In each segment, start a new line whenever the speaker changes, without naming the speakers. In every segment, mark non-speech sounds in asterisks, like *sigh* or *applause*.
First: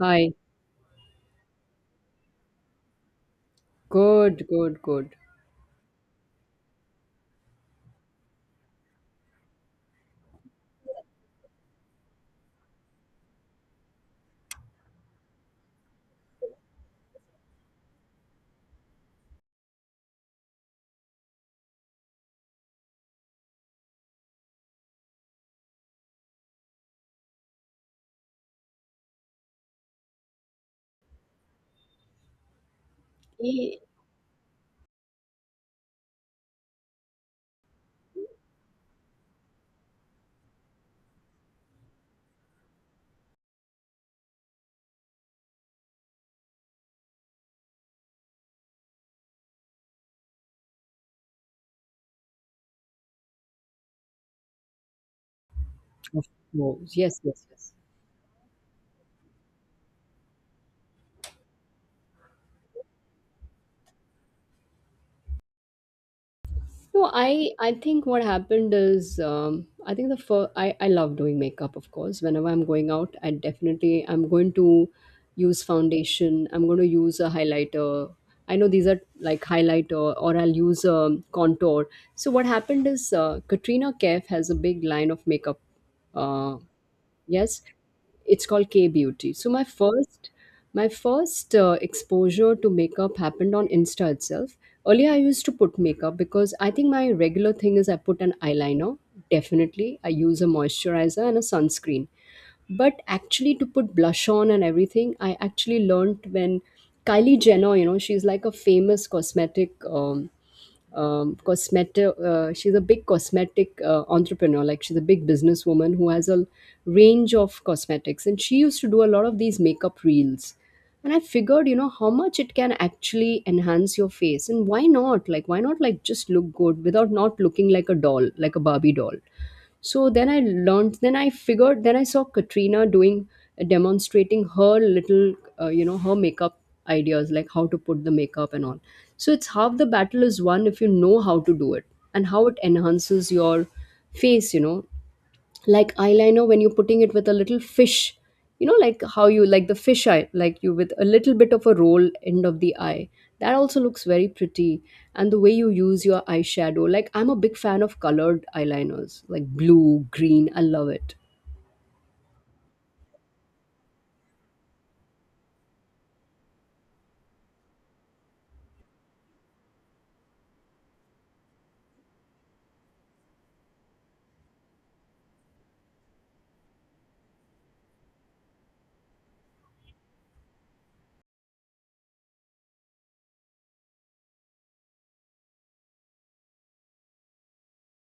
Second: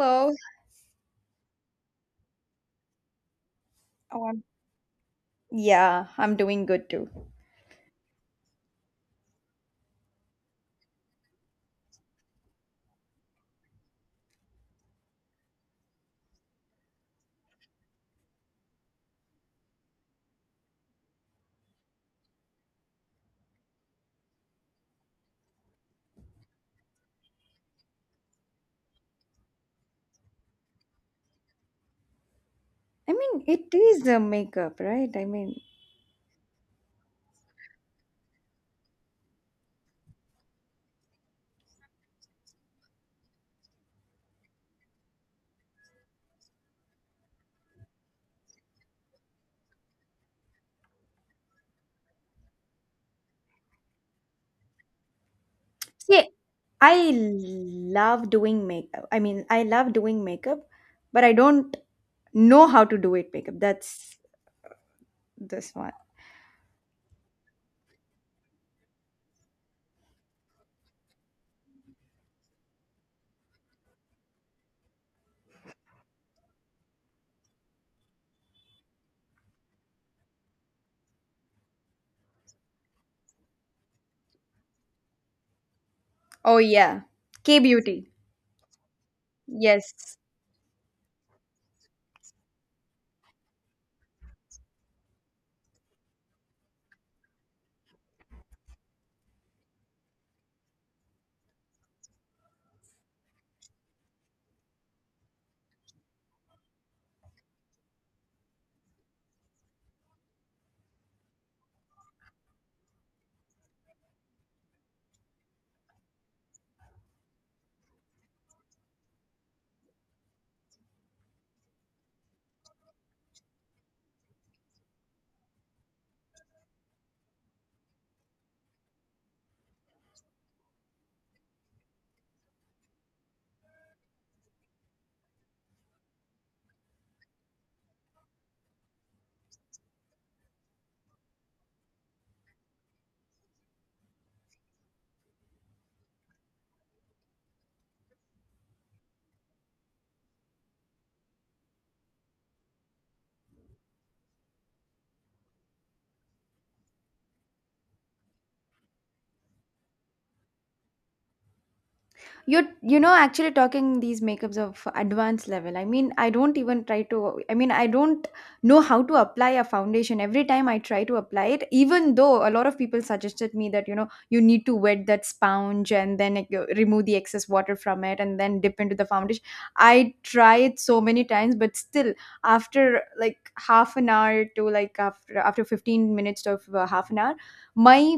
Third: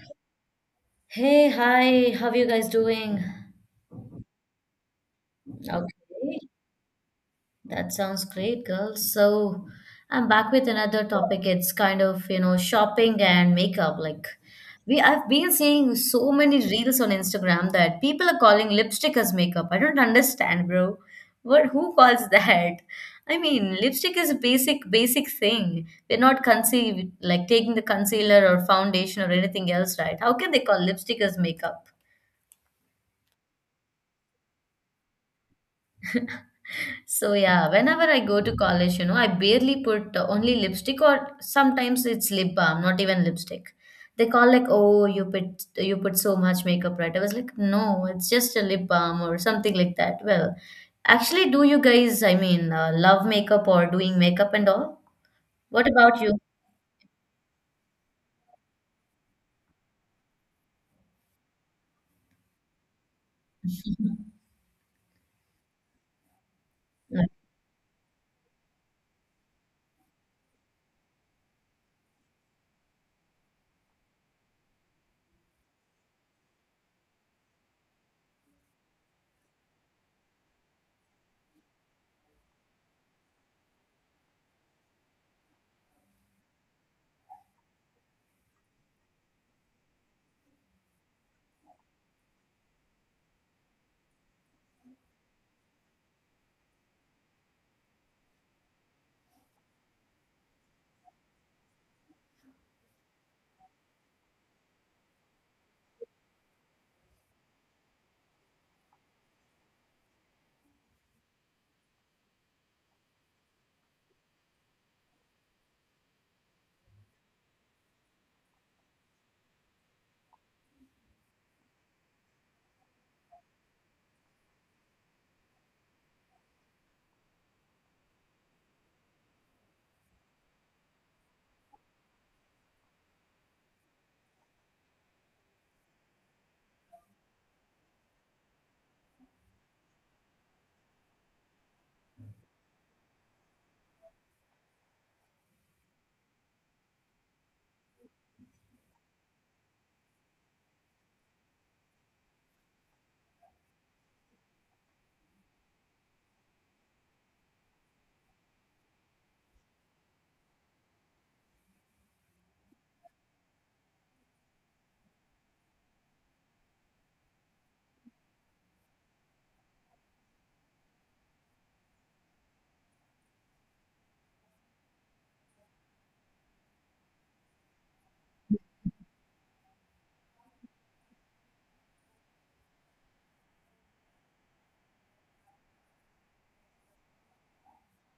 Hi.
Hey, hi, how you guys doing?
Oh, I'm,
Good, good, good.
Okay,
yeah, I'm doing good too.
that sounds great, girls. So, I'm back with another topic. It's kind of, you know, shopping and makeup. Like, we I've been seeing so many reels on Instagram that people are calling lipstick as makeup. I don't understand, bro. What, who calls *laughs* that? I mean, lipstick is a basic, basic thing. We're not conceived like taking the concealer or foundation or anything else, right? How can they call lipstick as makeup?
I mean, it
Eh,
is a makeup, right?
So yeah, whenever I go to college, you know, I barely put only lipstick or sometimes it's lip balm, not even lipstick. They call like, "Oh, you put so much makeup, right?" I was like, "No, it's just a lip balm or something like that." Well, actually, do you guys, I mean, love makeup or doing makeup and all? What about
of
See,
you?
course.
I
Yes, yes, yes.
love doing makeup. But I don't know how to do it makeup. That's this one.
No, I think what happened is I think the first I love doing makeup, of course. Whenever I'm going out, I definitely I'm going to use foundation. I'm going to use a highlighter. I know these are like highlighter, or I'll use a contour. So what happened is Katrina Kaif has a big line of makeup
Oh,
uh,
yeah. K
yes,
beauty.
it's called K Beauty. So my
Yes.
first my first exposure to makeup happened on Insta itself. Earlier, I used to put makeup because I think my regular thing is I put an eyeliner. Definitely, I use a moisturizer and a sunscreen. But actually, to put blush on and everything, I actually learned when Kylie Jenner, you know, she's like a famous cosmetic cosmetic. She's a big cosmetic entrepreneur. Like she's a big businesswoman who has a range of cosmetics, and she used to do a lot of these makeup reels. And I figured, you know, how much it can actually enhance your face, and why not? Like, why not like just look good without not looking like a doll, like a Barbie doll? So then I learned, then I figured, then I saw Katrina doing demonstrating her little you know, her makeup ideas, like how to put the makeup and all. So it's half the battle is won if you know how to do it and how it enhances your face, you know, like eyeliner when you're putting it with a little fish, you know, like how you like the fish eye, like you with a little bit of a roll end of the eye, that also looks very pretty. And the way you use your eyeshadow, like I'm a big fan of colored eyeliners, like blue, green, I love it.
You're, you know, actually talking these makeups of advanced level. I mean I don't even try to I mean I don't know how to apply a foundation. Every time I try to apply it, even though a lot of people suggested me that, you know, you need to wet that sponge and then, like, you remove the excess water from it and then dip into the foundation. I try it so many times, but still after like half an hour to like after 15 minutes to half an hour my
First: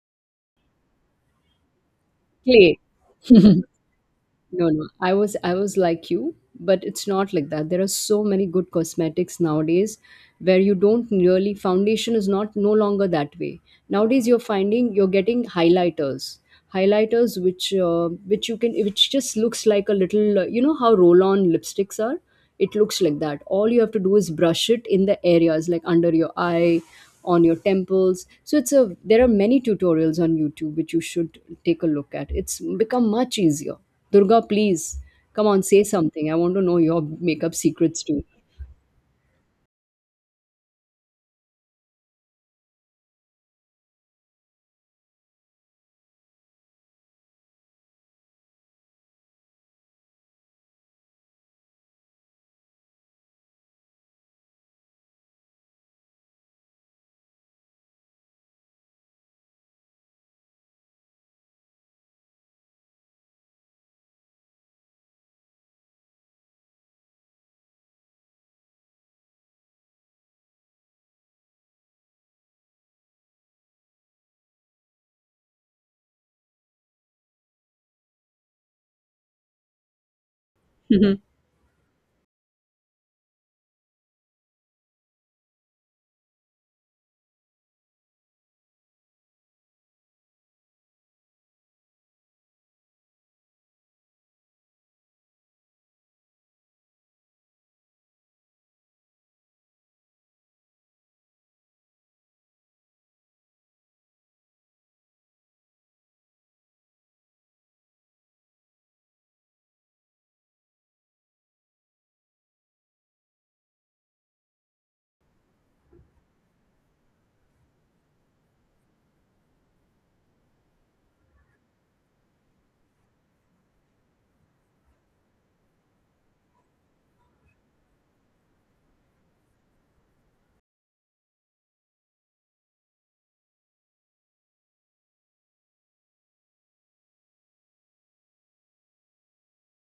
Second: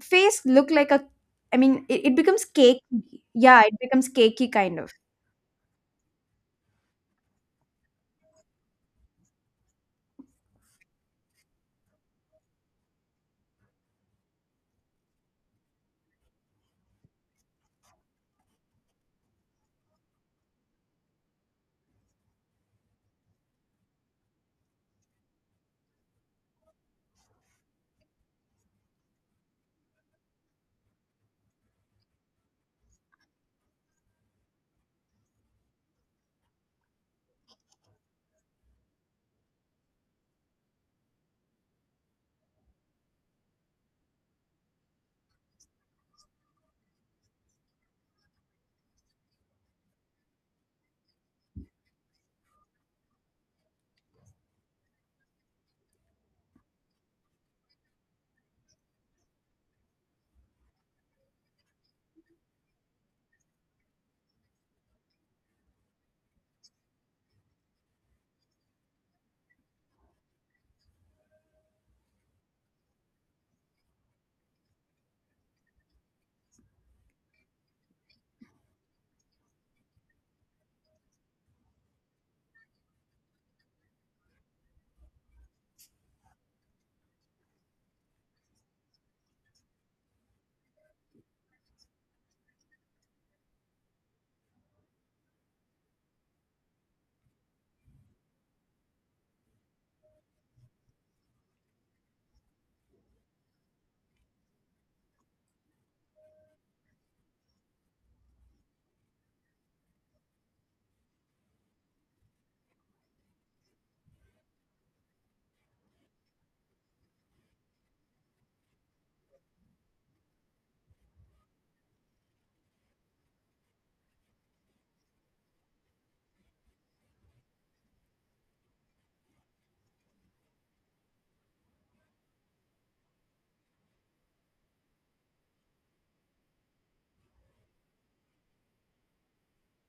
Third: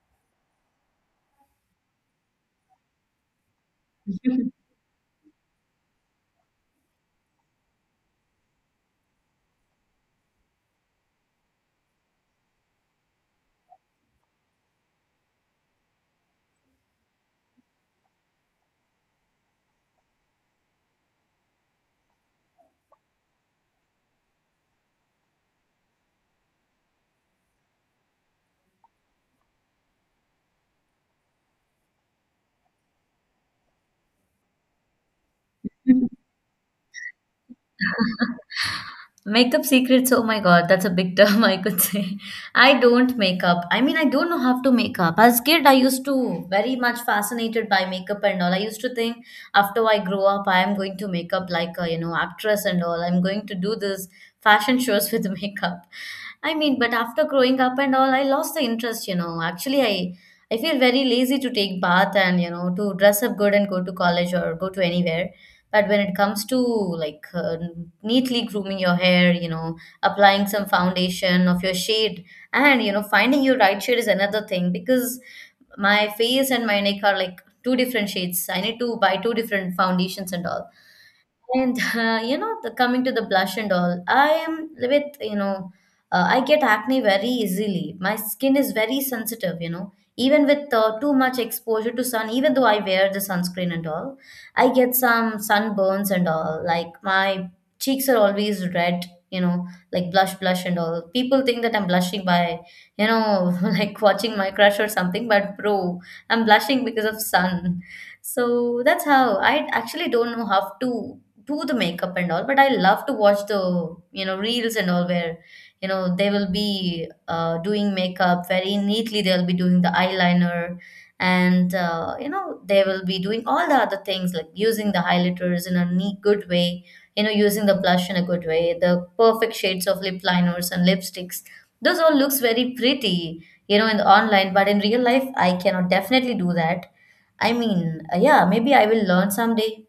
face look like a, I mean, it becomes
Clay.
cake.
*laughs*
Yeah, it becomes cakey
*laughs*
No,
kind
no.
of.
I was like you, but it's not like that. There are so many good cosmetics nowadays where you don't really foundation is not no longer that way. Nowadays you're getting highlighters. Highlighters which you can, which just looks like a little you know how roll-on lipsticks are? It looks like that. All you have to do is brush it in the areas like under your eye, on your temples, so it's a there are many tutorials on YouTube which you should take a look at. It's become much easier. Durga, please, come on, say something. I want to know your makeup secrets too.
No. *laughs* Makeup secrets, oh my god, that's a big term *laughs* I could say. I don't make up. I mean, I don't know how to make up. As kid, I used to very much fascinated by makeup and all. I used to think after I grow up, I am going to make up like a, you know, actress and all. I'm going to do this fashion shows with *laughs* makeup. I mean, but after growing up and all, I lost the interest, you know. Actually, I feel very lazy to take bath and, you know, to dress up good and go to college or go to anywhere. But when it comes to like neatly grooming your hair, you know, applying some foundation of your shade and, you know, finding your right shade is another thing because my face and my neck are like two different shades. I need to buy two different foundations and all.
Mhm.
And *laughs* you know, coming to the blush and all, I am with, you know, I get acne very easily. My skin is very sensitive, you know. Even with too much exposure to sun, even though I wear the sunscreen and all, I get some sunburns and all. Like my cheeks are always red, you know, like blush, blush and all. People think that I'm blushing by, you know, *laughs* like watching my crush or something, but bro, I'm blushing because of sun. So that's how I actually don't know how to do the makeup and all, but I love to watch the, you know, reels and all, where, you know, they will be doing makeup very neatly. They'll be doing the eyeliner, and you know, they will be doing all the other things like using the highlighters in a neat good way, you know, using the blush in a good way, the perfect shades of lip liners and lipsticks. Those all looks very pretty, you know, in the online, but in real life I cannot definitely do that. I mean, yeah, maybe I will learn someday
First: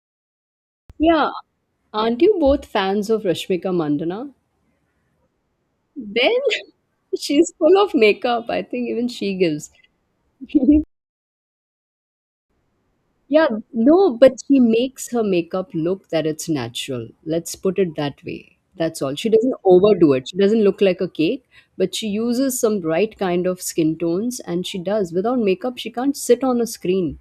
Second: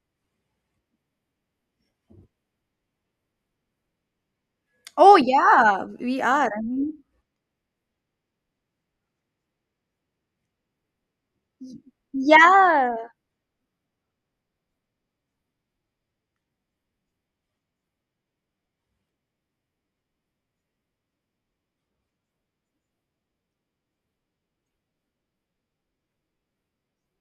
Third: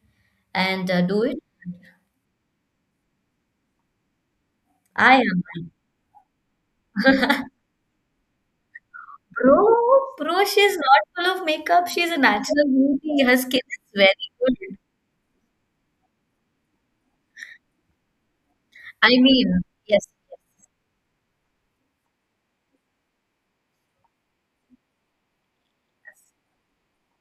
and do
Yeah,
it.
aren't you both fans of Rashmika Mandana?
Oh
I am.
yeah, we
Then
are. I mean,
*laughs* she's
*laughs*
full of makeup, I think. Even she
Bro,
gives
bro, she's
*laughs*
not full of
y-
makeup. She's a natural
yeah.
beauty. Her
yeah,
skin is
no,
very
but she
good.
makes her makeup look that it's natural. Let's put it that way. That's
I
all. She doesn't
mean, yes,
overdo it. She doesn't look like a cake, but she uses some right kind of skin tones, and she does. Without makeup, she can't sit on a screen.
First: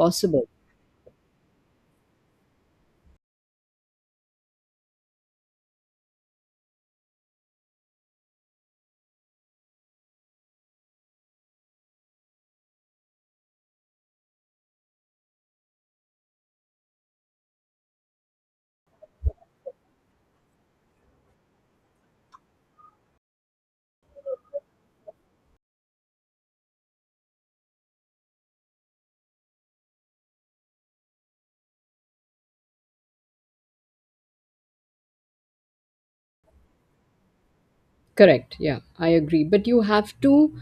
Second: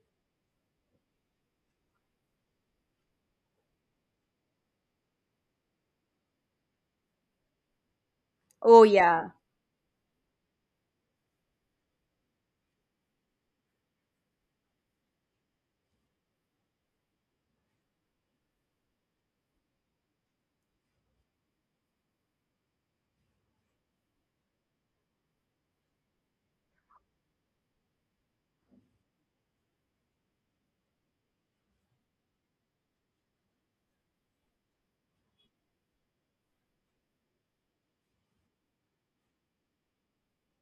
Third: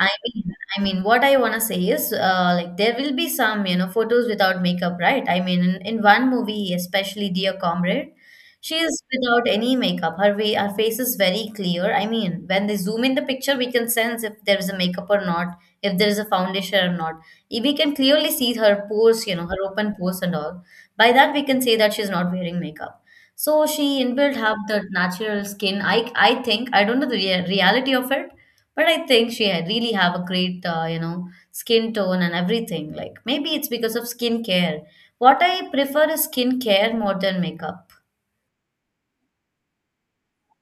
I mean, I mean, what I wanna say is, like there will be some, you know, photos without makeup, right? I mean, in one movie, especially Dear Comrade, she
Oh
is
yeah.
without any makeup. Her way, her face is very clear. I mean, when they zoom in the picture, we can sense if there is a makeup or not, if there is a foundation or not. Eh, we can clearly see her pores, you know, her open pores and all. By that, we can say that she's not wearing makeup. So she inbuilt have the natural skin. I think I don't know the reality of it, but I think she had really have a great, you know, skin tone and everything. Like maybe it's because of skincare. What I prefer is skincare more than makeup.
Correct. Yeah, I agree. But you have to,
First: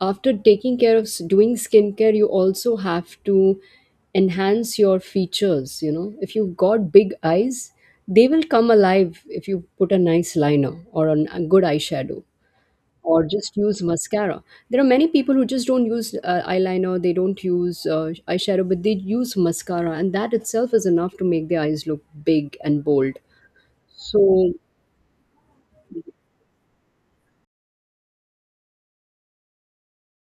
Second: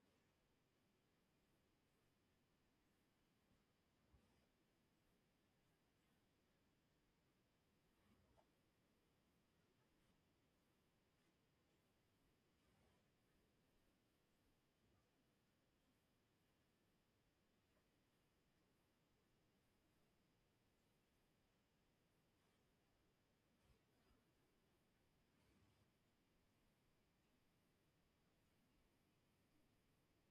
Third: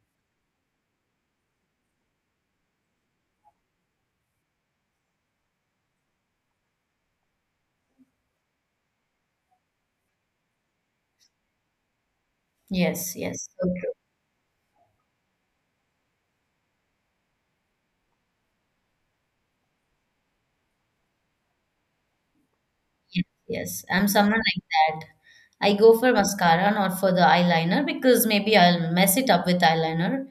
after taking care of s- doing skincare, you also have to enhance your features. You know, if you've got big eyes, they will come alive if you put a nice liner or an- a good eyeshadow
Yes,
or
yes,
just
so
use
true.
mascara. There are many people who just don't use eyeliner, they don't use eyeshadow, but they use mascara, and that itself is enough to make their eyes look big and bold.
Yes, yes. I'm someone
So
like that. I go for mascara, not for the eyeliner, because maybe I'll mess it up with eyeliner.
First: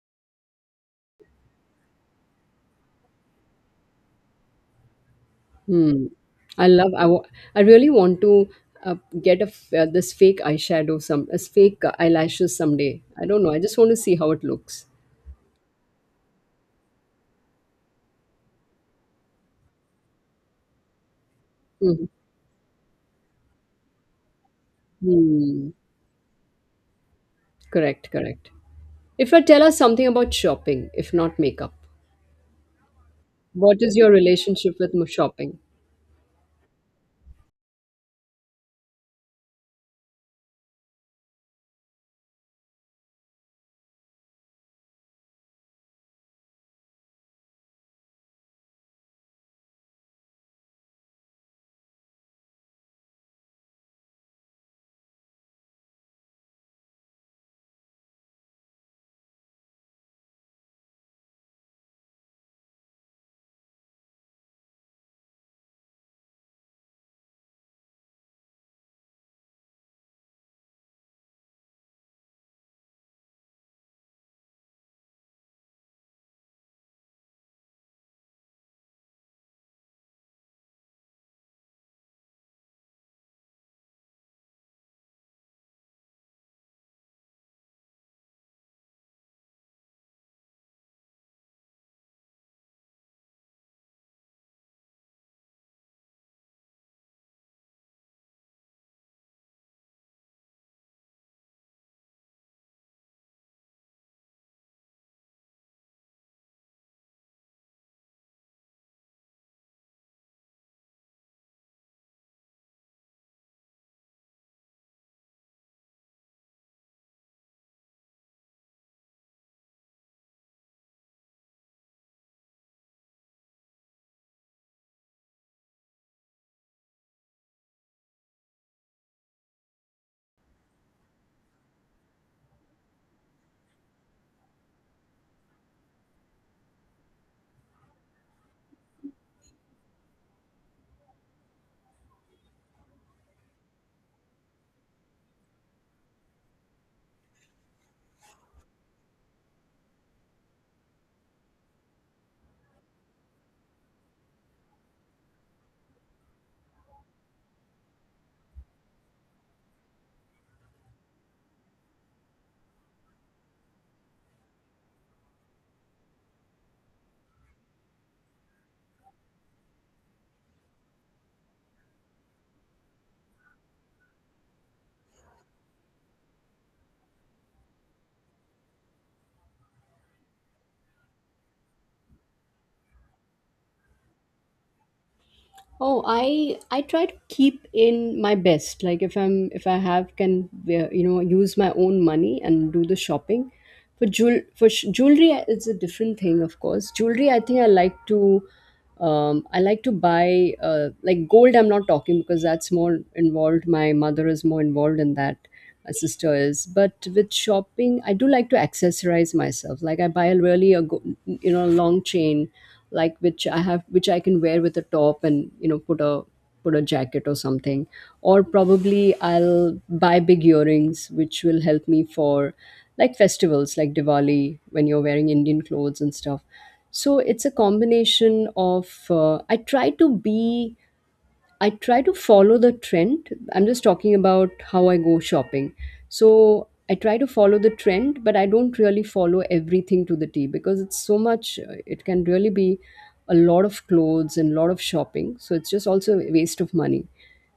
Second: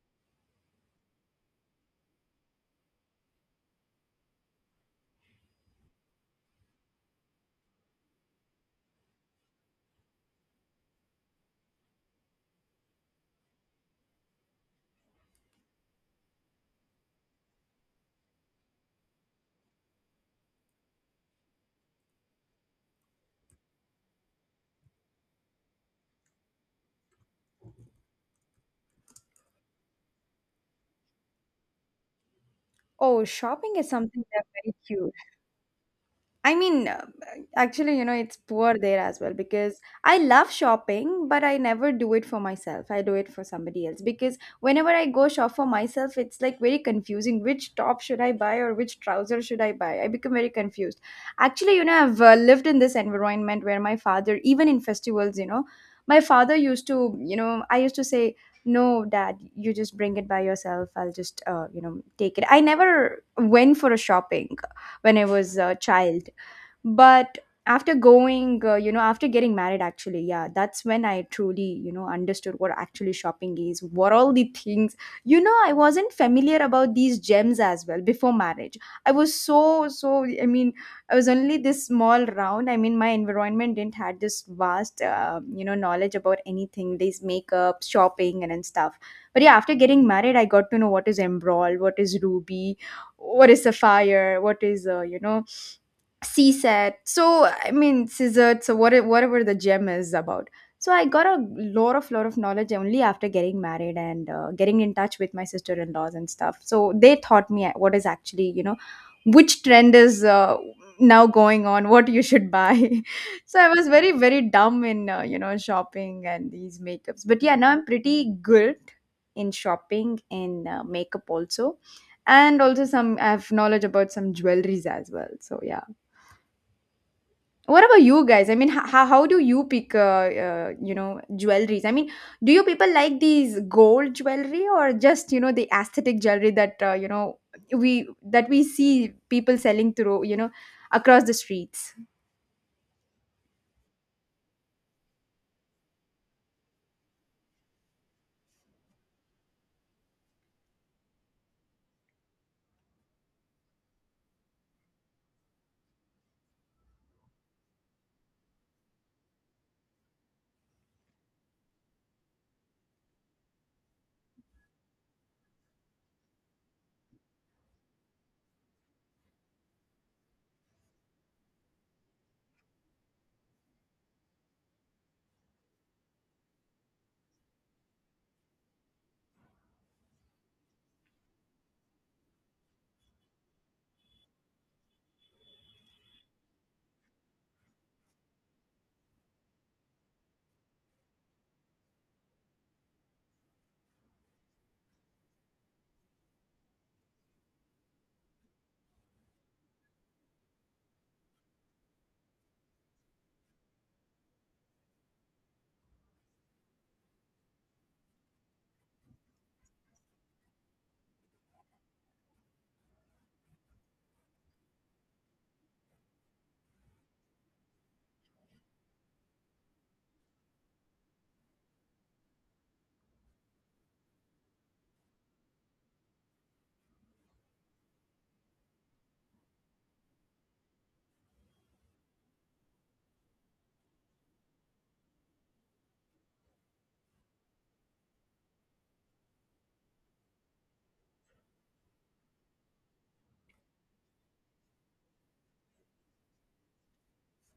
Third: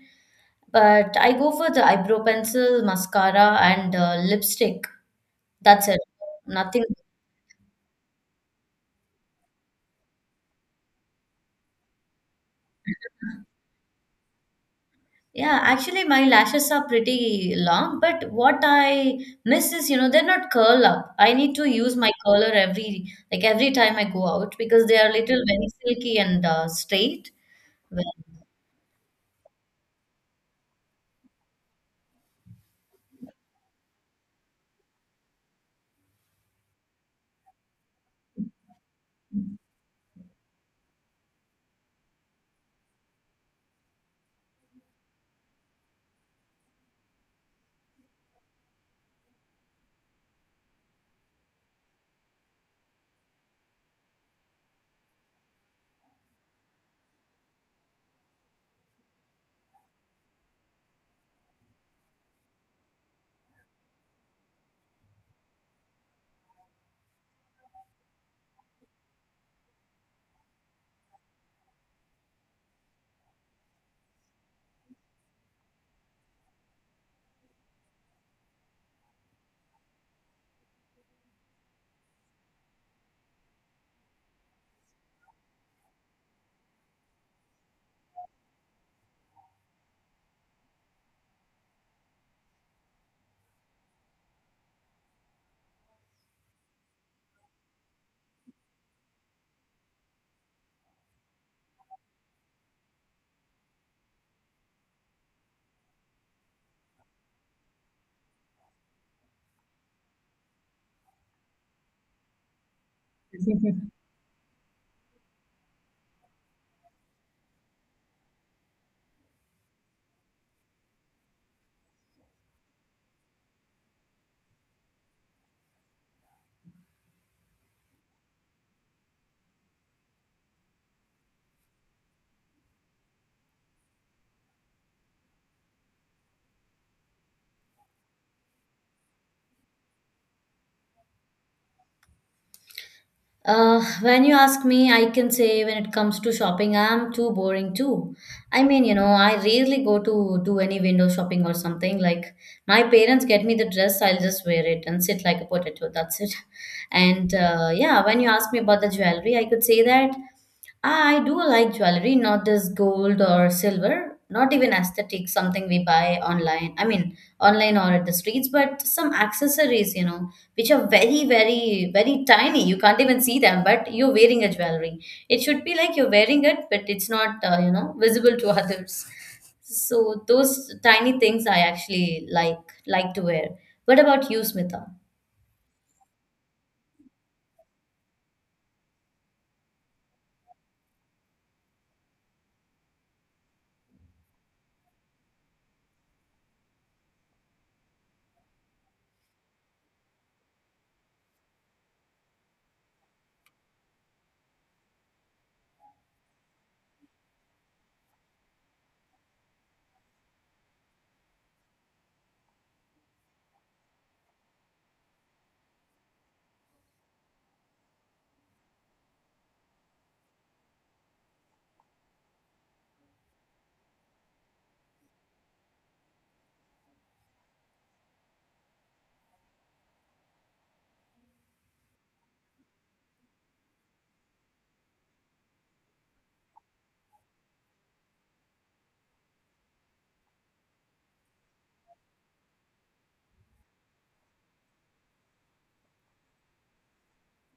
But I go for the eyebrow pencil, mascara, and lipstick. That's it.
hmm. I
Nothing.
love. I really want to uh, get a this fake eyeshadow, some as fake eyelashes someday. I don't know. I just want to see how it looks.
Yeah, actually, my lashes are pretty long, but what I miss is, you know, they're not curl up. I need to use
Hmm.
my curler every, like every time I go out because they are little very
Hmm.
silky and straight. Well,
Correct. Correct. If I tell us something about shopping, if not makeup,
Oh, shopping
what
is
is your
something that's
relationship
very
with m-
cute.
shopping?
I mean, uh, Actually, you know, it's poor there as well, because I love shopping, but I never do it for myself. I do it for somebody else, because whenever I go shop for myself, it's like very confusing. Which top should I buy, or which trouser should I buy? I become very confused. Actually, you know, I've lived in this environment where my father, even in festivals, you know, my father used to, you know, I used to say, no, dad, you just bring it by yourself. I'll just, you know, take it. I never went for a shopping when I was a child, but after going, you know, after getting married, actually, yeah, that's when I truly, you know, understood what actually shopping is, what all the things, you know. I wasn't familiar about these gems as well before marriage. i was so so i mean I was only this small round. I mean, my environment didn't had this vast, you know, knowledge about anything, this makeup, shopping, and stuff. But yeah, after getting married, I got to know what is emerald, what is ruby, what is sapphire, what is, you know, CSAT. CSAT. So whatever, whatever the gem is about. So I got a lot of knowledge only after getting married and getting in touch with my sister-in-laws and stuff. So they taught me what is actually, you know, which trend is, now going on, what you should buy. *laughs* So I was
*laughs*
very dumb in, you know, shopping and these makeups. But yeah, now I'm pretty good in shopping, in makeup also, and also some I have knowledge about some jewelries as well. So yeah. What about you guys? I mean, how do you pick, you know, jewelries? I mean, do you people like these gold jewelry, or just, you know, the aesthetic jewelry that, you know, we see people selling through, you know, across the streets?
uh, when you ask me, I can say when it comes to shopping, I'm too boring too. I mean, you know, I rarely go to do any window shopping or something. Like my parents get me the dress, I'll just wear it and sit like a potato. That's it. *laughs* And yeah, when you ask me about the jewelry, I could say that I do like jewelry, not this gold or silver, not even aesthetic, something we buy online. I mean, online or at the streets, but some accessories, you know, which are very, very, very tiny. You can't even see them, but you're wearing a jewelry. It should be like you're wearing it, but it's not, you know, visible to *laughs* others. So those tiny things I actually like to wear. What about you, Smita?
Oh, I try to keep in my best. Like if I'm if I have can wear- you know, use my own money and do the shopping. For jewel for sh- jewelry, it's a different thing, of course. Jewelry, I think I like to buy like gold. I'm not talking because that's more involved. My mother is more involved in that, a sister is. But with shopping, I do like to accessorize myself. Like I buy a really a go, you know, long chain, like which I have, which I can wear with a top and, you know, put a put a jacket or something. Or probably I'll buy big earrings, which will help me for like festivals like Diwali when you're wearing Indian clothes and stuff. So it's a combination of I try to follow the trend. I'm just talking about how I go shopping. So I try to follow the trend, but I don't really follow everything to the T because it's so much, it can really be a lot of clothes and lot of shopping. So it's just also a waste of money.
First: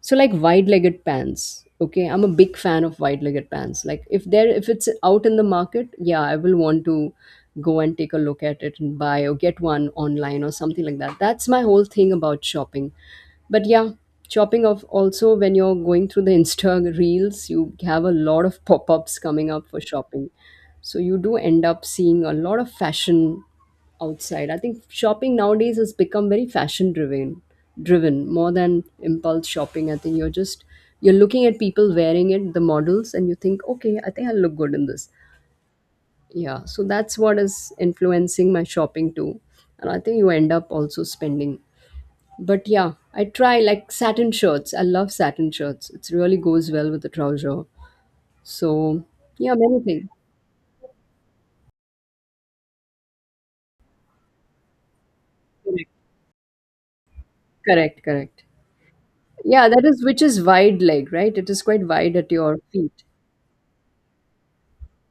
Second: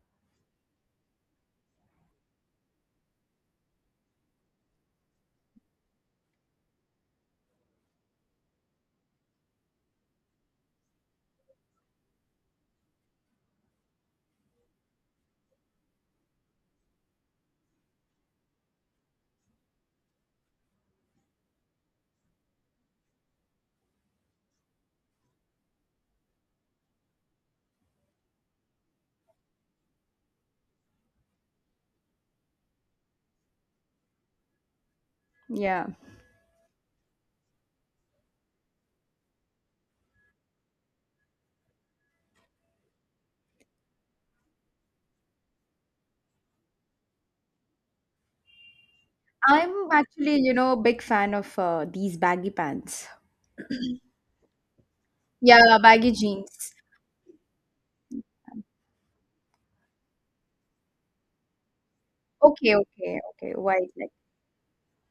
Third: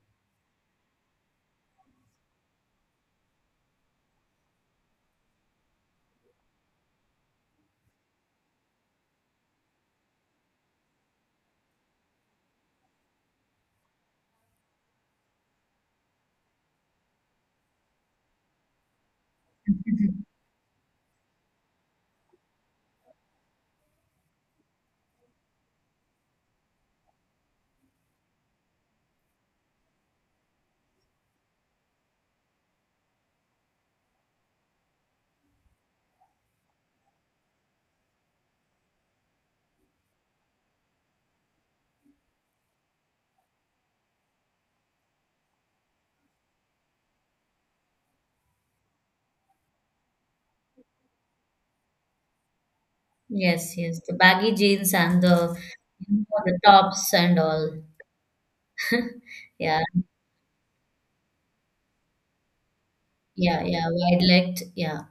So like wide-legged pants, okay, I'm a big fan of wide-legged pants. Like if there if it's out in the market, yeah, I will want to go and take a look at it and buy or get one online or something like that. That's my whole thing about shopping. But yeah, shopping of also when you're going through the Insta reels, you have a lot of *laughs* pop-ups coming up for shopping,
*laughs*
so you do end up seeing a lot of fashion outside. I think shopping nowadays has become very fashion driven, driven more than impulse shopping. I think you're just you're looking at people wearing it, the models, and you think, okay, I think I'll look good in this.
Yeah.
Yeah, so that's what is influencing my shopping too, and I think you end up also spending. But yeah, I try like satin shirts. I love satin shirts. It really goes well with the trouser. So yeah, many
I'm
things.
actually, you know, big fan of these baggy pants.
Yes, yes, the baggy jeans and
Yeah,
Correct,
baggy
the
jeans.
tops and all.
correct, correct.
*laughs*
Yeah,
Yeah,
that is which is wide leg, right? It is quite wide at your
Okay,
feet.
okay, okay.
yeah, yeah,
White like.
wide legged. Yeah,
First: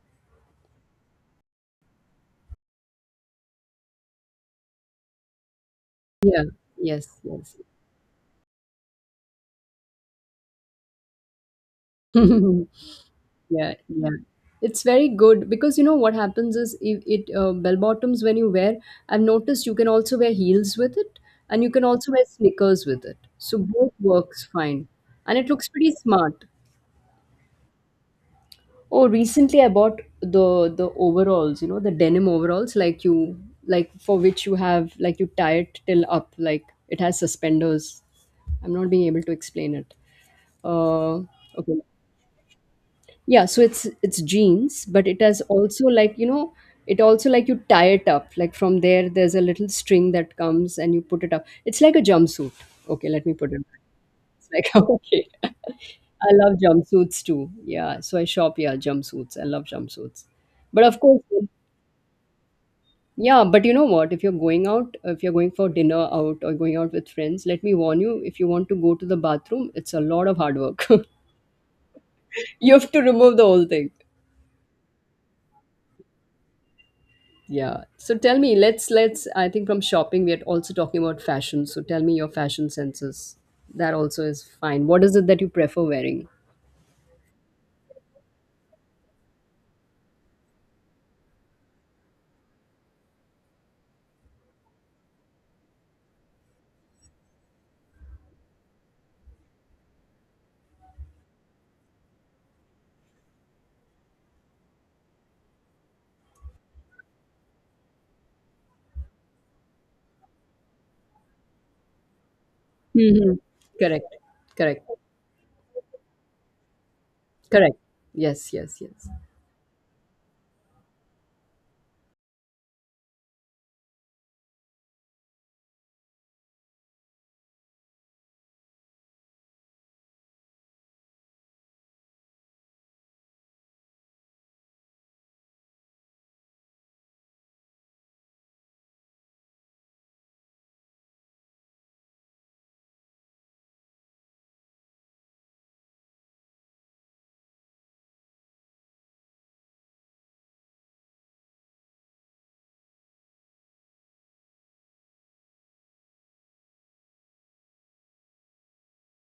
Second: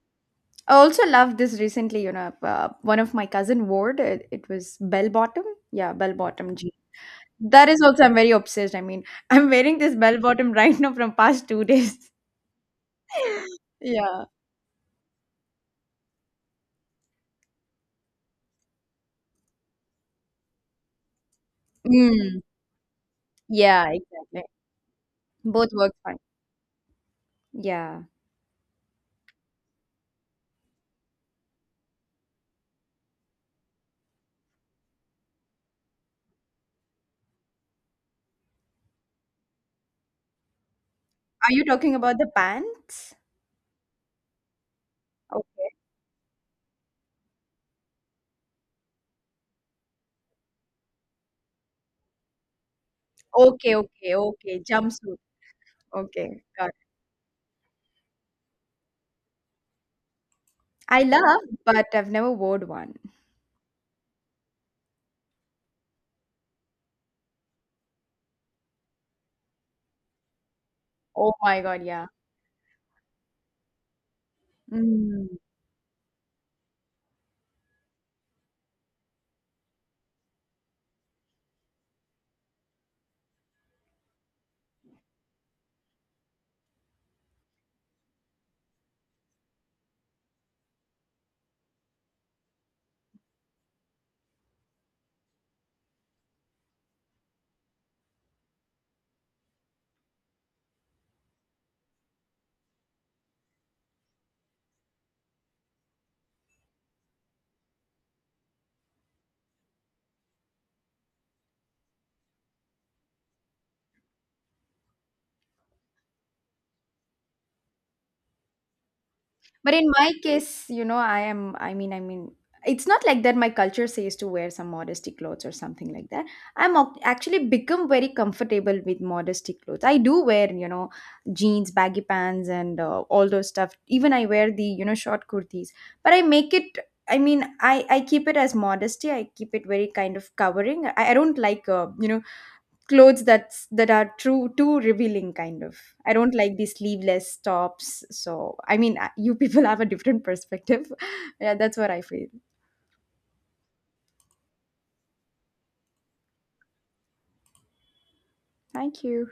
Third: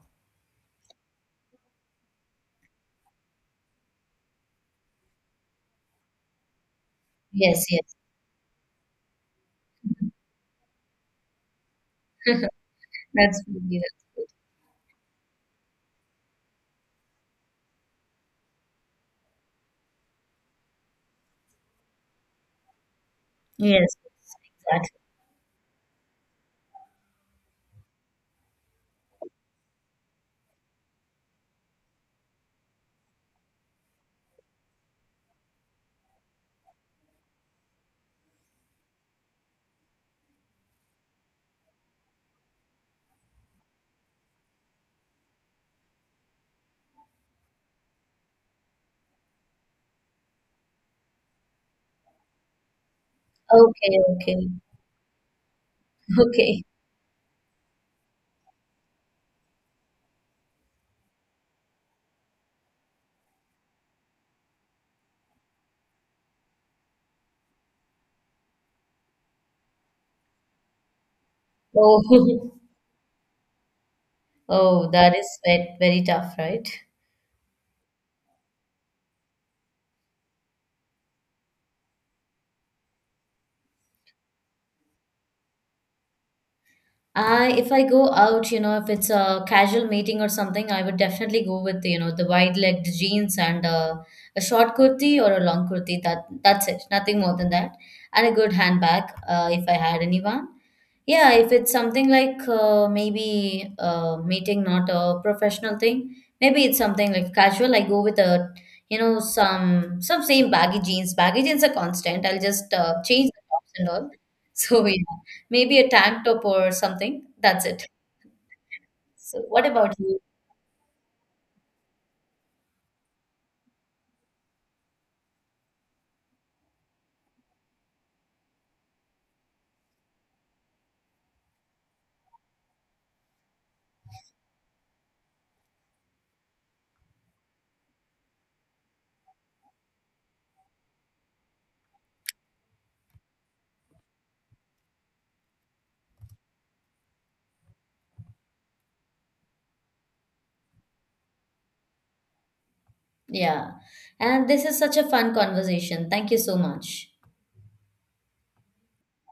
I also love this recently, you know, one of my cousin wore it. It was bell bottom. Yeah, bell
Yeah.
bottom.
Yes, yes.
yes,
That is
yes.
also I'm very obsessed. I mean, *laughs* I'm wearing this bell bottom right now from past 2 days. *laughs*
*laughs*
*laughs*
That's
Yeah,
really that's
yeah.
good.
Yeah.
It's very good because you know what happens is if it bell bottoms when you wear, I've noticed you can also wear heels with it, and you can also wear
Mm.
sneakers with it. So
Yeah,
both
Yes, yes,
exactly.
works fine.
exactly.
And it looks
Both
pretty
work fine.
smart.
Yeah.
Oh, recently I bought the overalls, you know, the denim overalls, like you like for which you have like you tie it till up, like it has suspenders. I'm not being able to explain it. Uh,
Are you
okay.
talking about the pants?
Yeah, so it's jeans, but it has
Okay.
also like, you know, it also like you tie it up. Like from there there's a little string that comes and you put it up. It's like a jumpsuit. Okay, let me put it.
Okay,
Okay,
okay,
okay,
It's
okay.
like *laughs*
Jumpsuit.
okay.
*laughs*
I
Okay,
love
okay.
got it.
jumpsuits too. Yeah, so I shop yeah, jumpsuits. I love jumpsuits. But of
I
course,
love, but I've never worn one.
yeah, but you know what? If you're going out, if you're going for dinner out or going out with friends, let me warn you, if you want to go to the bathroom, it's a lot of hard work. *laughs*
Oh my God,
Oh,
yeah.
*laughs*
You have to remove the whole thing.
oh, that is
Mm.
very tough, right?
Yeah. So tell me, let's I think from shopping we are also talking about fashion. So tell me your fashion senses. That also is fine. What is it that you prefer wearing?
I if I go out, you know, if it's a casual meeting or something, I would definitely go with, you know, the wide-legged jeans and a short kurti or a long kurti. That that's it. Nothing more than that. And a good handbag, if I had anyone. Yeah, if it's something like maybe meeting, not a professional thing, maybe it's something like casual. I go with a, you know, some same baggy jeans. Baggy jeans are constant. I'll just change
Hmm.
the tops and
Correct.
all. *laughs*
Correct.
So yeah, maybe a tank top or something. That's
Correct.
it.
Yes, yes, yes.
So what
But in
about
my
you?
case, you know, I am, I mean, it's not like that my culture says to wear some modesty clothes or something like that. I'm actually become very comfortable with modesty clothes. I do wear, you know, jeans, baggy pants, and all those stuff. Even I wear the, you know, short kurtis. But I make it, I mean, I keep it as modesty. I keep it very kind of covering. I don't like, you know, clothes that are true too revealing kind of. I don't like these sleeveless tops. So I mean, you people *laughs* have a different perspective. *laughs* Yeah, that's what I feel.
Yeah, and this is such a fun conversation. Thank you so much.
Thank you.